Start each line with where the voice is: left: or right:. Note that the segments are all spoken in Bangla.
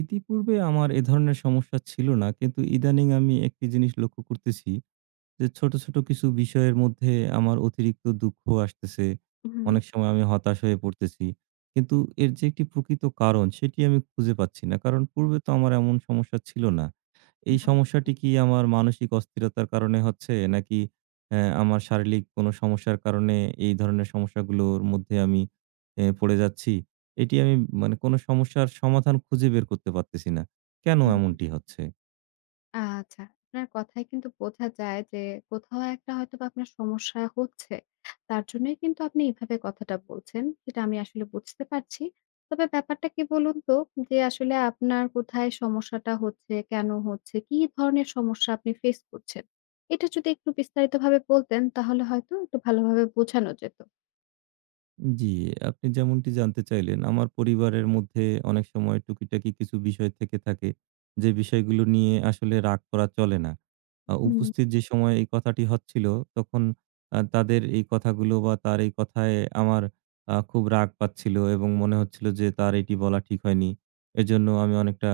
right: ইতিপূর্বে আমার এ ধরনের সমস্যা ছিল না। কিন্তু ইদানিং আমি একটি জিনিস লক্ষ্য করতেছি। যে ছোট, ছোট কিছু বিষয়ের মধ্যে আমার অতিরিক্ত দুঃখ আসতেছে।
left: হুম,
right: অনেক সময় আমি হতাশ হয়ে পড়তেছি। কিন্তু এর যে একটি প্রকৃত কারণ সেটি আমি খুঁজে পাচ্ছি না। কারণ পূর্বে তো আমার এমন সমস্যা ছিল না। এই
left: হুম।
right: সমস্যাটি কি আমার মানসিক অস্থিরতার কারণে হচ্ছে নাকি আমার শারীরিক কোনো সমস্যার কারণে এই ধরনের সমস্যাগুলোর মধ্যে আমি পড়ে যাচ্ছি? এটি আমি মানে কোনো সমস্যার সমাধান খুঁজে বের করতে পারতেছি না। কেন
left: হুম।
right: এমনটি হচ্ছে?
left: আচ্ছা। আপনার কথায় কিন্তু বোঝা যায় যে কোথাও একটা হয়তোবা আপনার সমস্যা হচ্ছে। তার জন্যই কিন্তু আপনি এভাবে কথাটা বলছেন। সেটা আমি আসলে বুঝতে পারছি। তবে ব্যাপারটা কি বলুন তো যে আসলে আপনার কোথায় সমস্যাটা হচ্ছে, কেন হচ্ছে, কি ধরনের সমস্যা আপনি ফেস করছেন? এটা যদি একটু বিস্তারিতভাবে বলতেন তাহলে হয়তো একটু ভালোভাবে বোঝানো যেত।
right: জি, আপনি যেমনটি জানতে চাইলেন, আমার পরিবারের মধ্যে অনেক সময় টুকিটাকি কিছু বিষয় থেকে থাকে, যে বিষয়গুলো নিয়ে আসলে রাগ করা চলে না।
left: হুম,
right: উপস্থিত যে সময় এই কথাটি হচ্ছিল, তখন তাদের এই কথাগুলো বা তার এই কথায় আমার খুব রাগ পাচ্ছিল এবং মনে হচ্ছিল যে তার এটি বলা ঠিক হয়নি। এজন্য আমি অনেকটা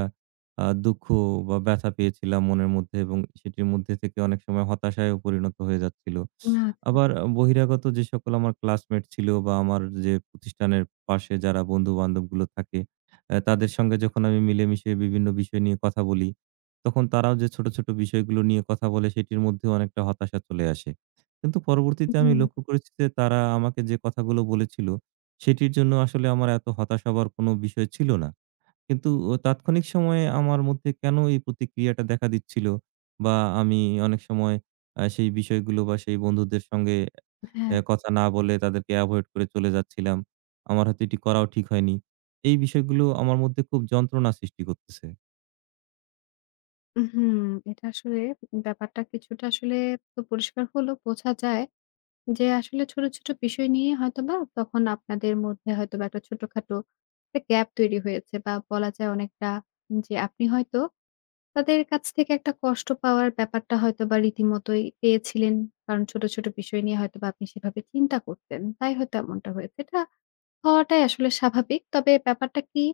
right: দুঃখ বা ব্যথা পেয়েছিলাম মনের মধ্যে এবং সেটির মধ্যে থেকে অনেক সময় হতাশায়ও পরিণত হয়ে যাচ্ছিল।
left: আচ্ছা।
right: আবার বহিরাগত যে সকল আমার ক্লাসমেট ছিল বা আমার যে প্রতিষ্ঠানের পাশে যারা বন্ধু-বান্ধব গুলো থাকে, তাদের সঙ্গে যখন আমি মিলেমিশে বিভিন্ন বিষয় নিয়ে কথা বলি, তখন তারাও যে ছোট, ছোট বিষয়গুলো নিয়ে কথা বলে সেটির মধ্যেও অনেকটা হতাশা চলে আসে। কিন্তু পরবর্তীতে আমি
left: হুম,
right: লক্ষ্য করেছি যে তারা আমাকে যে কথাগুলো বলেছিল, সেটির জন্য আসলে আমার এত হতাশ হবার কোনো বিষয় ছিল না। কিন্তু ও তাৎক্ষণিক সময়ে আমার মধ্যে কেন এই প্রতিক্রিয়াটা দেখা দিচ্ছিল বা আমি অনেক সময় সেই বিষয়গুলো বা সেই বন্ধুদের সঙ্গে
left: হ্যাঁ।
right: কথা না বলে তাদেরকে এভয়েড করে চলে যাচ্ছিলাম। আমার হয়তো এটি করাও ঠিক হয়নি। এই বিষয়গুলো আমার মধ্যে খুব যন্ত্রণা সৃষ্টি করতেছে।
left: হুম, এটা আসলে ব্যাপারটা কিছুটা আসলে তো পরিষ্কার হলো। বোঝা যায় যে আসলে ছোট, ছোট বিষয় নিয়ে হয়তোবা তখন আপনাদের মধ্যে হয়তোবা একটা ছোটখাটো একটা গ্যাপ তৈরি হয়েছে বা বলা যায় অনেকটা যে আপনি হয়তো তাদের কাছ থেকে একটা কষ্ট পাওয়ার ব্যাপারটা হয়তোবা রীতিমতোই পেয়েছিলেন। কারণ ছোট, ছোট বিষয় নিয়ে হয়তোবা আপনি সেভাবে চিন্তা করতেন। তাই হয়তো এমনটা হয়েছে। এটা হওয়াটাই আসলে স্বাভাবিক। তবে ব্যাপারটা কি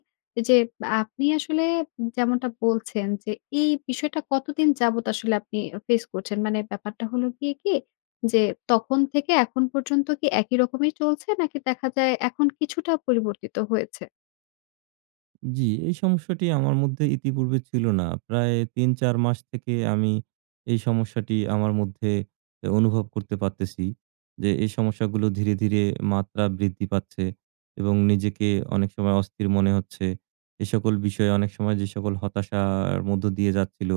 left: যে আপনি আসলে যেমনটা বলছেন যে এই বিষয়টা কতদিন যাবত আসলে আপনি ফেস করছেন? মানে ব্যাপারটা হলো গিয়ে কি যে তখন থেকে এখন পর্যন্ত কি একই রকমই চলছে নাকি দেখা যায় এখন কিছুটা পরিবর্তিত হয়েছে?
right: জি, এই সমস্যাটি আমার মধ্যে ইতিপূর্বে ছিল না। প্রায় ৩-৪ মাস থেকে আমি এই সমস্যাটি আমার মধ্যে অনুভব করতে পারতেছি যে, এই সমস্যাগুলো ধীরে, ধীরে মাত্রা বৃদ্ধি পাচ্ছে এবং নিজেকে অনেক সময় অস্থির মনে হচ্ছে। এ সকল বিষয়ে অনেক সময় যে সকল হতাশার মধ্য দিয়ে যাচ্ছিল,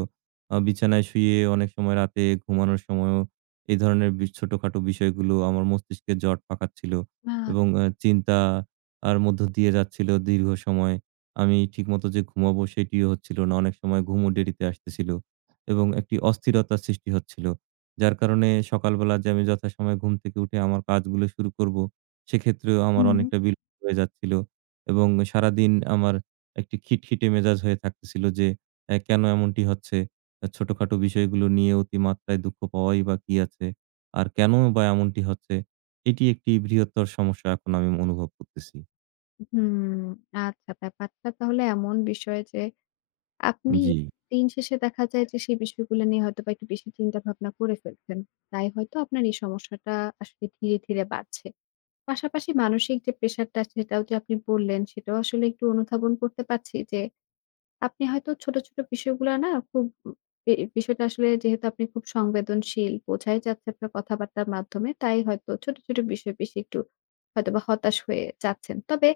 right: বিছানায় শুয়ে অনেক সময় রাতে ঘুমানোর সময়ও এই ধরনের ছোটখাটো বিষয়গুলো আমার মস্তিষ্কে জট পাকাচ্ছিল
left: আ
right: এবং চিন্তা আর মধ্য দিয়ে যাচ্ছিল দীর্ঘ সময়। আমি ঠিকমতো যে ঘুমাবো সেটিও হচ্ছিল না। অনেক সময় ঘুমও দেরিতে আসতেছিল এবং একটি অস্থিরতার সৃষ্টি হচ্ছিল। যার কারণে সকালবেলা যে আমি যথাসময়ে ঘুম থেকে উঠে আমার কাজগুলো শুরু করব, সেক্ষেত্রেও আমার
left: হুম।
right: অনেকটা বিলম্ব হয়ে যাচ্ছিল এবং সারাদিন আমার একটি খিটখিটে মেজাজ হয়ে থাকতেছিল যে কেন এমনটি হচ্ছে? ছোটখাটো বিষয়গুলো নিয়ে অতিমাত্রায় দুঃখ পাওয়াই বা কি আছে? আর কেন বা এমনটি হচ্ছে? এটি একটি বৃহত্তর সমস্যা এখন আমি অনুভব করতেছি।
left: হুম, আচ্ছা ব্যাপারটা তাহলে এমন বিষয় যে আপনি
right: জি,
left: দিন শেষে দেখা যায় যে সেই বিষয়গুলো নিয়ে হয়তোবা একটু বেশি চিন্তা ভাবনা করে ফেলছেন। তাই হয়তো আপনার এই সমস্যাটা আসলে ধীরে, ধীরে বাড়ছে। পাশাপাশি মানসিক যে প্রেশারটা সেটাও যে আপনি বললেন, সেটাও আসলে একটু অনুধাবন করতে পারছি যে, আপনি হয়তো ছোট, ছোট বিষয়গুলা না খুব বি বিষয়টা আসলে যেহেতু আপনি খুব সংবেদনশীল, বোঝাই যাচ্ছে আপনার কথাবার্তার মাধ্যমে। তাই হয়তো ছোট, ছোট বিষয় বেশি একটু হয়তোবা হতাশ হয়ে যাচ্ছেন। তবে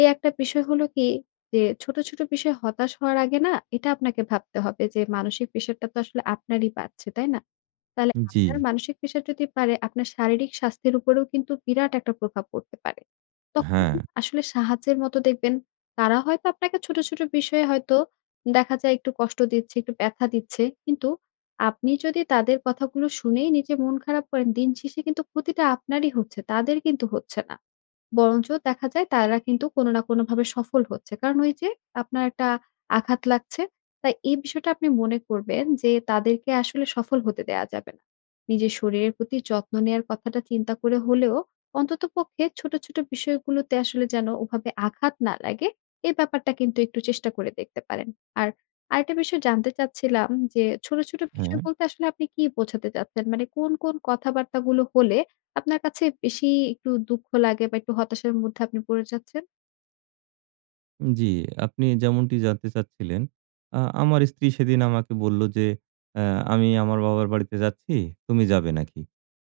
left: এই একটা বিষয় হলো কি যে ছোট, ছোট বিষয়ে হতাশ হওয়ার আগে না এটা আপনাকে ভাবতে হবে যে মানসিক প্রেশারটা তো আসলে আপনারই বাড়ছে, তাই না? তাহলে
right: জি,
left: আপনার মানসিক প্রেশার যদি বাড়ে আপনার শারীরিক স্বাস্থ্যের উপরেও কিন্তু বিরাট একটা প্রভাব পড়তে পারে। তখন
right: হ্যাঁ।
left: আসলে সাহায্যের মতো দেখবেন তারা হয়তো আপনাকে ছোট, ছোট বিষয়ে হয়তো দেখা যায় একটু কষ্ট দিচ্ছে, একটু ব্যাথা দিচ্ছে। কিন্তু আপনি যদি তাদের কথাগুলো শুনেই নিজে মন খারাপ করেন, দিন শেষে কিন্তু ক্ষতিটা আপনারই হচ্ছে, তাদের কিন্তু হচ্ছে না। বরঞ্চ দেখা যায় তারা কিন্তু কোনো না কোনোভাবে সফল হচ্ছে। কারণ ওই যে আপনার একটা আঘাত লাগছে। তাই এই বিষয়টা আপনি মনে করবেন যে তাদেরকে আসলে সফল হতে দেয়া যাবে না। নিজের শরীরের প্রতি যত্ন নেয়ার কথাটা চিন্তা করে হলেও অন্ততপক্ষে ছোট, ছোট বিষয়গুলোতে আসলে যেন ওভাবে আঘাত না লাগে, এই ব্যাপারটা কিন্তু একটু চেষ্টা করে দেখতে পারেন। আর আরেকটা বিষয় জানতে চাচ্ছিলাম যে, ছোট, ছোট
right: হ্যাঁ,
left: বিষয় বলতে আসলে আপনি কি বোঝাতে চাচ্ছেন? মানে কোন, কোন কথাবার্তাগুলো হলে আপনার কাছে বেশি একটু দুঃখ লাগে বা একটু হতাশার মধ্যে আপনি পড়ে যাচ্ছেন?
right: জি। আপনি যেমনটি জানতে চাচ্ছিলেন, আমার স্ত্রী সেদিন আমাকে বলল যে, "অ্যা আমি আমার বাবার বাড়িতে যাচ্ছি, তুমি যাবে নাকি?"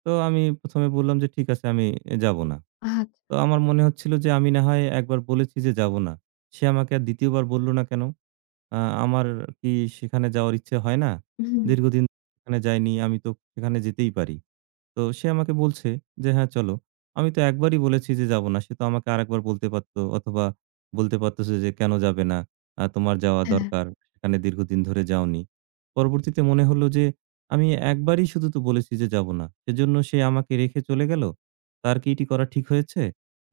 right: তো আমি ১ম এ বললাম যে, "ঠিক আছে, আমি যাবো না।"
left: আচ্ছা।
right: তো আমার মনে হচ্ছিল যে আমি না হয় একবার বলেছি যে যাবো না। সে আমাকে আর ২য় বার বলল না কেন? আ আমার কি সেখানে যাওয়ার ইচ্ছে হয় না?
left: হুম,
right: দীর্ঘদিন সেখানে যাইনি, আমি তো সেখানে যেতেই পারি। তো সে আমাকে বলছে যে, "হ্যাঁ, চলো।" আমি তো একবারই বলেছি যে, "যাবো না।" সে তো আমাকে আরেকবার বলতে পারত অথবা বলতে পারত সে যে, "কেন যাবে না? তোমার যাওয়া
left: হ্যাঁ।
right: দরকার। সেখানে দীর্ঘদিন ধরে যাওনি।" পরবর্তীতে মনে হলো যে, আমি একবারই শুধু তো বলেছি যে, "যাবো না।" সেজন্য সে আমাকে রেখে চলে গেল। তার কি এটি করা ঠিক হয়েছে?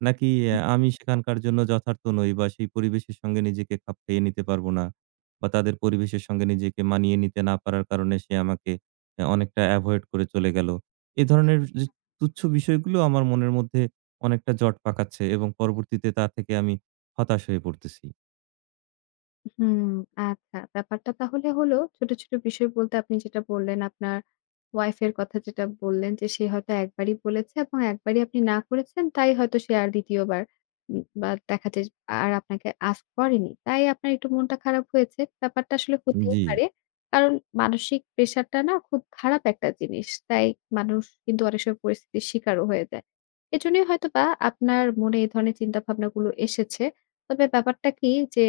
right: নাকি আমি সেখানকার জন্য যথার্থ নই বা সেই পরিবেশের সঙ্গে নিজেকে খাপ খাইয়ে নিতে পারবো না বা তাদের পরিবেশের সঙ্গে নিজেকে মানিয়ে নিতে না পারার কারণে সে আমাকে অনেকটা এভয়েড করে চলে গেল। এ ধরনের যে তুচ্ছ বিষয়গুলো আমার মনের মধ্যে অনেকটা জট পাকাচ্ছে এবং পরবর্তীতে তা থেকে আমি হতাশ হয়ে পড়তেছি।
left: হুম, আচ্ছা। ব্যাপারটা তাহলে হলো ছোট, ছোট বিষয় বলতে আপনি যেটা বললেন আপনার ওয়াইফ এর কথা যেটা বললেন যে, সে হয়তো একবারই বলেছে এবং একবারই আপনি না করেছেন তাই হয়তো সে আর ২য় বার বা দেখা যায় আর আপনাকে আস্ক করেনি। তাই আপনার একটু মনটা খারাপ হয়েছে। ব্যাপারটা আসলে হতেই
right: জি।
left: পারে। কারণ মানসিক প্রেশারটা না খুব খারাপ একটা জিনিস। তাই মানুষ কিন্তু অনেক সময় পরিস্থিতির শিকারও হয়ে যায়। এজন্যই হয়তোবা আপনার মনে এই ধরনের চিন্তাভাবনাগুলো এসেছে। তবে ব্যাপারটা কি যে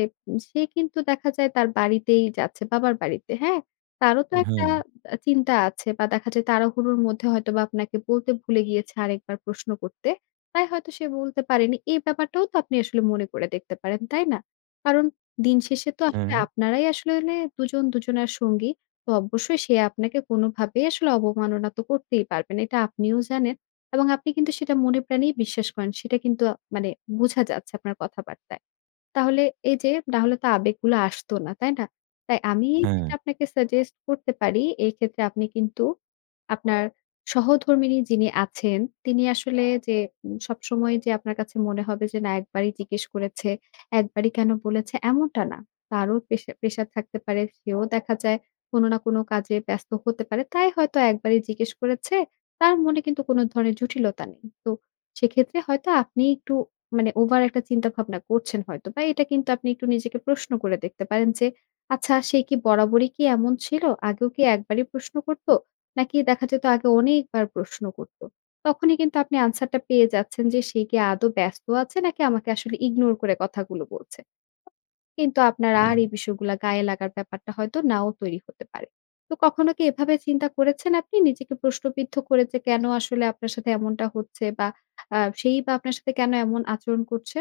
left: সে কিন্তু দেখা যায় তার বাড়িতেই যাচ্ছে, বাবার বাড়িতে, হ্যাঁ? তারও তো হুম। একটা
right: হ্যাঁ,
left: চিন্তা আছে বা দেখা যায় তাড়াহুড়োর মধ্যে হয়তোবা আপনাকে বলতে ভুলে গিয়েছে আরেকবার প্রশ্ন করতে। তাই হয়তো সে বলতে পারেনি। এই ব্যাপারটাও তো আপনি আসলে মনে করে দেখতে পারেন, তাই না? কারণ দিন শেষে তো আসলে
right: হ্যাঁ,
left: আপনারাই আসলে মানে দুজন দুজনার সঙ্গী। তো অবশ্যই সে আপনাকে কোনোভাবেই আসলে অবমাননা তো করতেই পারবে না। এটা আপনিও জানেন এবং আপনি কিন্তু সেটা মনে প্রাণেই বিশ্বাস করেন। সেটা কিন্তু মানে বোঝা যাচ্ছে আপনার কথাবার্তায়। তাহলে এই যে নাহলে তো আবেগগুলো আসতো না, তাই না? তাই আমি
right: হ্যাঁ।
left: যেটা আপনাকে সাজেস্ট করতে পারি, এই ক্ষেত্রে আপনি কিন্তু আপনার সহধর্মিণী যিনি আছেন, তিনি আসলে যে সবসময় যে আপনার কাছে মনে হবে যে না একবারই জিজ্ঞেস করেছে, একবারই কেন বলেছে এমনটা না। তারও পেশা প্রেশার থাকতে পারে। সেও দেখা যায় কোনো না কোনো কাজে ব্যস্ত হতে পারে। তাই হয়তো একবারই জিজ্ঞেস করেছে। তার মনে কিন্তু কোনো ধরনের জটিলতা নেই। তো সেক্ষেত্রে হয়তো আপনি একটু মানে ওভার একটা চিন্তা ভাবনা করছেন হয়তো বা এটা কিন্তু আপনি একটু নিজেকে প্রশ্ন করে দেখতে পারেন যে আচ্ছা সে কি বরাবরই কি এমন ছিল? আগেও কি একবারই প্রশ্ন করতো? নাকি দেখা যেত আগে অনেকবার প্রশ্ন করতো? তখনই কিন্তু আপনি আনসারটা পেয়ে যাচ্ছেন যে সে কি আদৌ ব্যস্ত আছে নাকি আমাকে আসলে ইগনোর করে কথাগুলো বলছে। কিন্তু আপনার
right: উম
left: আর এই বিষয়গুলা গায়ে লাগার ব্যাপারটা হয়তো নাও তৈরি হতে পারে। তো কখনো কি এভাবে চিন্তা করেছেন আপনি নিজেকে প্রশ্নবিদ্ধ করে যে কেন আসলে আপনার সাথে এমনটা হচ্ছে বা সেই বা আপনার সাথে কেন এমন আচরণ করছে?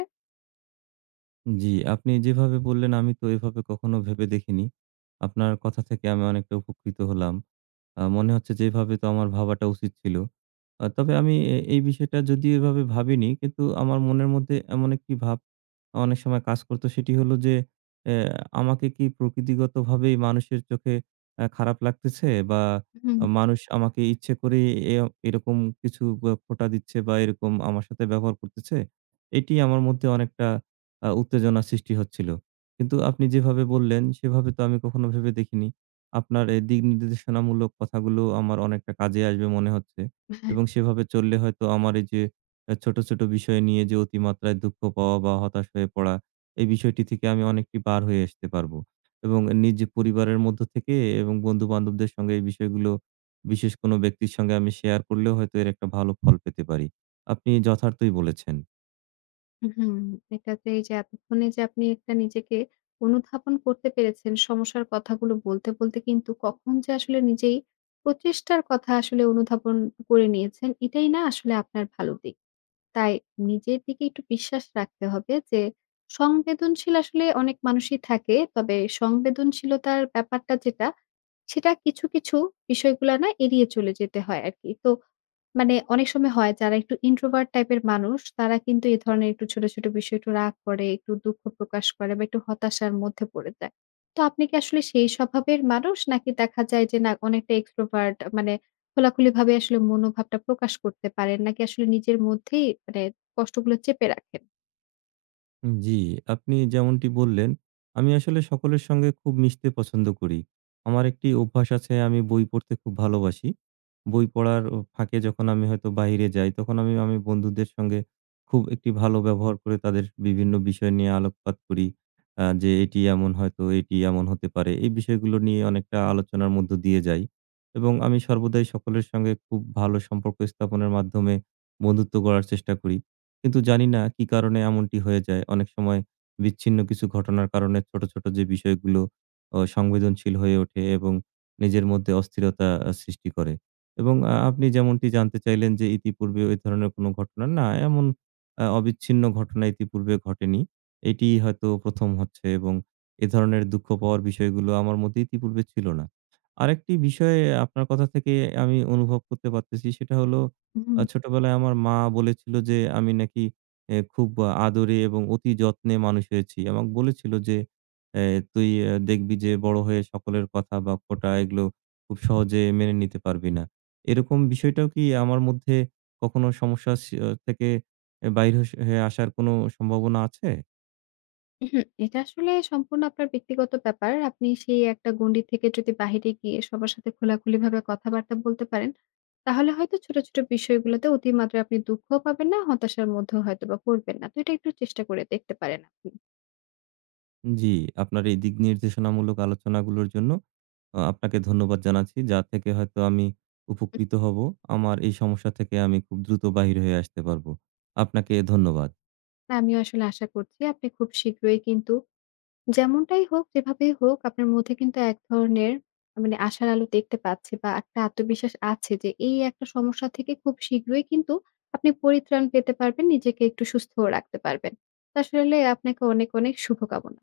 right: জি, আপনি যেভাবে বললেন আমি তো এভাবে কখনো ভেবে দেখিনি। আপনার কথা থেকে আমি অনেকটা উপকৃত হলাম। মনে হচ্ছে যে এভাবে তো আমার ভাবাটা উচিত ছিল। তবে আমি এই বিষয়টা যদিও এভাবে ভাবিনি কিন্তু আমার মনের মধ্যে এমন একটি ভাব অনেক সময় কাজ করত সেটি হলো যে এ আমাকে কি প্রকৃতিগতভাবেই মানুষের চোখে খারাপ লাগতেছে বা
left: হুম,
right: মানুষ আমাকে ইচ্ছে করেই এ এরকম কিছু বা খোঁটা দিচ্ছে বা এরকম আমার সাথে ব্যবহার করতেছে। এটি আমার মধ্যে অনেকটা উত্তেজনা সৃষ্টি হচ্ছিল। কিন্তু আপনি যেভাবে বললেন সেভাবে তো আমি কখনো ভেবে দেখিনি। আপনার এই দিক নির্দেশনামূলক কথাগুলো আমার অনেকটা কাজে আসবে মনে হচ্ছে।
left: হ্যাঁ,
right: এবং সেভাবে চললে হয়তো আমার এই যে ছোট, ছোট বিষয় নিয়ে যে অতিমাত্রায় দুঃখ পাওয়া বা হতাশ হয়ে পড়া, এই বিষয়টি থেকে আমি অনেকটি পার হয়ে আসতে পারবো। এবং নিজ পরিবারের মধ্য থেকে এবং বন্ধু-বান্ধবদের সঙ্গে এই বিষয়গুলো বিশেষ কোনো ব্যক্তির সঙ্গে আমি শেয়ার করলেও হয়তো এর একটা ভালো ফল পেতে পারি। আপনি যথার্থই বলেছেন।
left: হুম। এটাতে এই যে এতক্ষণে যে আপনি একটা নিজেকে অনুধাবন করতে পেরেছেন সমস্যার কথাগুলো বলতে, বলতে কিন্তু কখন যে আসলে নিজেই প্রচেষ্টার কথা আসলে অনুধাবন করে নিয়েছেন, এটাই না আসলে আপনার ভালো দিক। তাই নিজের দিকে একটু বিশ্বাস রাখতে হবে যে সংবেদনশীল আসলে অনেক মানুষই থাকে। তবে সংবেদনশীলতার ব্যাপারটা যেটা, সেটা কিছু, কিছু বিষয়গুলা না এড়িয়ে চলে যেতে হয় আরকি। তো মানে অনেক সময় হয় যারা একটু introvert টাইপের মানুষ, তারা কিন্তু এ ধরনের একটু ছোট, ছোট বিষয়ে একটু রাগ করে, একটু দুঃখ প্রকাশ করে বা একটু হতাশার মধ্যে পড়ে যায়। তো আপনি কি আসলে সেই স্বভাবের মানুষ? নাকি দেখা যায় যে না অনেকটা extrovert মানে খোলাখুলিভাবে আসলে মনোভাবটা প্রকাশ করতে পারেন? নাকি আসলে নিজের মধ্যেই মানে কষ্টগুলো চেপে রাখেন?
right: জি, আপনি যেমনটি বললেন, আমি আসলে সকলের সঙ্গে খুব মিশতে পছন্দ করি। আমার একটি অভ্যাস আছে, আমি বই পড়তে খুব ভালোবাসি। বই পড়ার ও ফাঁকে যখন আমি হয়তো বাহিরে যাই, তখন আমি আমি বন্ধুদের সঙ্গে খুব একটি ভালো ব্যবহার করে তাদের বিভিন্ন বিষয় নিয়ে আলোকপাত করি। যে এটি এমন হয়তো, এটি এমন হতে পারে। এই বিষয়গুলো নিয়ে অনেকটা আলোচনার মধ্য দিয়ে যাই এবং আমি সর্বদাই সকলের সঙ্গে খুব ভালো সম্পর্ক স্থাপনের মাধ্যমে বন্ধুত্ব গড়ার চেষ্টা করি। কিন্তু জানি না কি কারণে এমনটি হয়ে যায়। অনেক সময় বিচ্ছিন্ন কিছু ঘটনার কারণে ছোট, ছোট যে বিষয়গুলো সংবেদনশীল হয়ে ওঠে এবং নিজের মধ্যে অস্থিরতা সৃষ্টি করে। এবং আপনি যেমনটি জানতে চাইলেন যে ইতিপূর্বে এই ধরনের কোনো ঘটনা না এমন অবিচ্ছিন্ন ঘটনা ইতিপূর্বে ঘটেনি। এটিই হয়তো ১ম হচ্ছে এবং এ ধরনের দুঃখ পাওয়ার বিষয়গুলো আমার মধ্যে ইতিপূর্বে ছিল না। আরেকটি বিষয়ে আপনার কথা থেকে আমি অনুভব করতে পারতেছি সেটা হলো ছোটবেলায় আমার মা বলেছিল যে, আমি নাকি খুব আদরে এবং অতি যত্নে মানুষ হয়েছি। আমাকে বলেছিল যে, "এ তুই দেখবি যে বড় হয়ে সকলের কথা বা খোঁটা এগুলো খুব সহজে মেনে নিতে পারবি না।" এরকম বিষয়টাও কি আমার মধ্যে কখনো সমস্যা থেকে বাইর হয়ে আসার কোনো সম্ভাবনা আছে?
left: উহুম, এটা আসলে সম্পূর্ণ আপনার ব্যক্তিগত ব্যাপার। আপনি সেই একটা গণ্ডি থেকে যদি বাহিরে গিয়ে সবার সাথে খোলাখুলিভাবে কথাবার্তা বলতে পারেন, তাহলে হয়তো ছোট, ছোট বিষয়গুলোতে অতিমাত্রায় আপনি দুঃখও পাবেন না, হতাশার মধ্যেও হয়তোবা পড়বেন না। তো এটা একটু চেষ্টা করে দেখতে পারেন আপনি।
right: জি, আপনার এই দিক নির্দেশনামূলক আলোচনাগুলোর জন্য আপনাকে ধন্যবাদ জানাচ্ছি। যা থেকে হয়তো আমি উপকৃত হব। আমার এই সমস্যা থেকে আমি খুব দ্রুত বাহির হয়ে আসতে পারবো। আপনাকে ধন্যবাদ।
left: তা আমিও আসলে আশা করছি আপনি খুব শীঘ্রই কিন্তু যেমনটাই হোক, যেভাবেই হোক আপনার মধ্যে কিন্তু এক ধরনের মানে আশার আলো দেখতে পাচ্ছি বা একটা আত্মবিশ্বাস আছে যে এই একটা সমস্যা থেকে খুব শীঘ্রই কিন্তু আপনি পরিত্রাণ পেতে পারবেন, নিজেকে একটু সুস্থও রাখতে পারবেন। তো আসলে আপনাকে অনেক, অনেক শুভকামনা।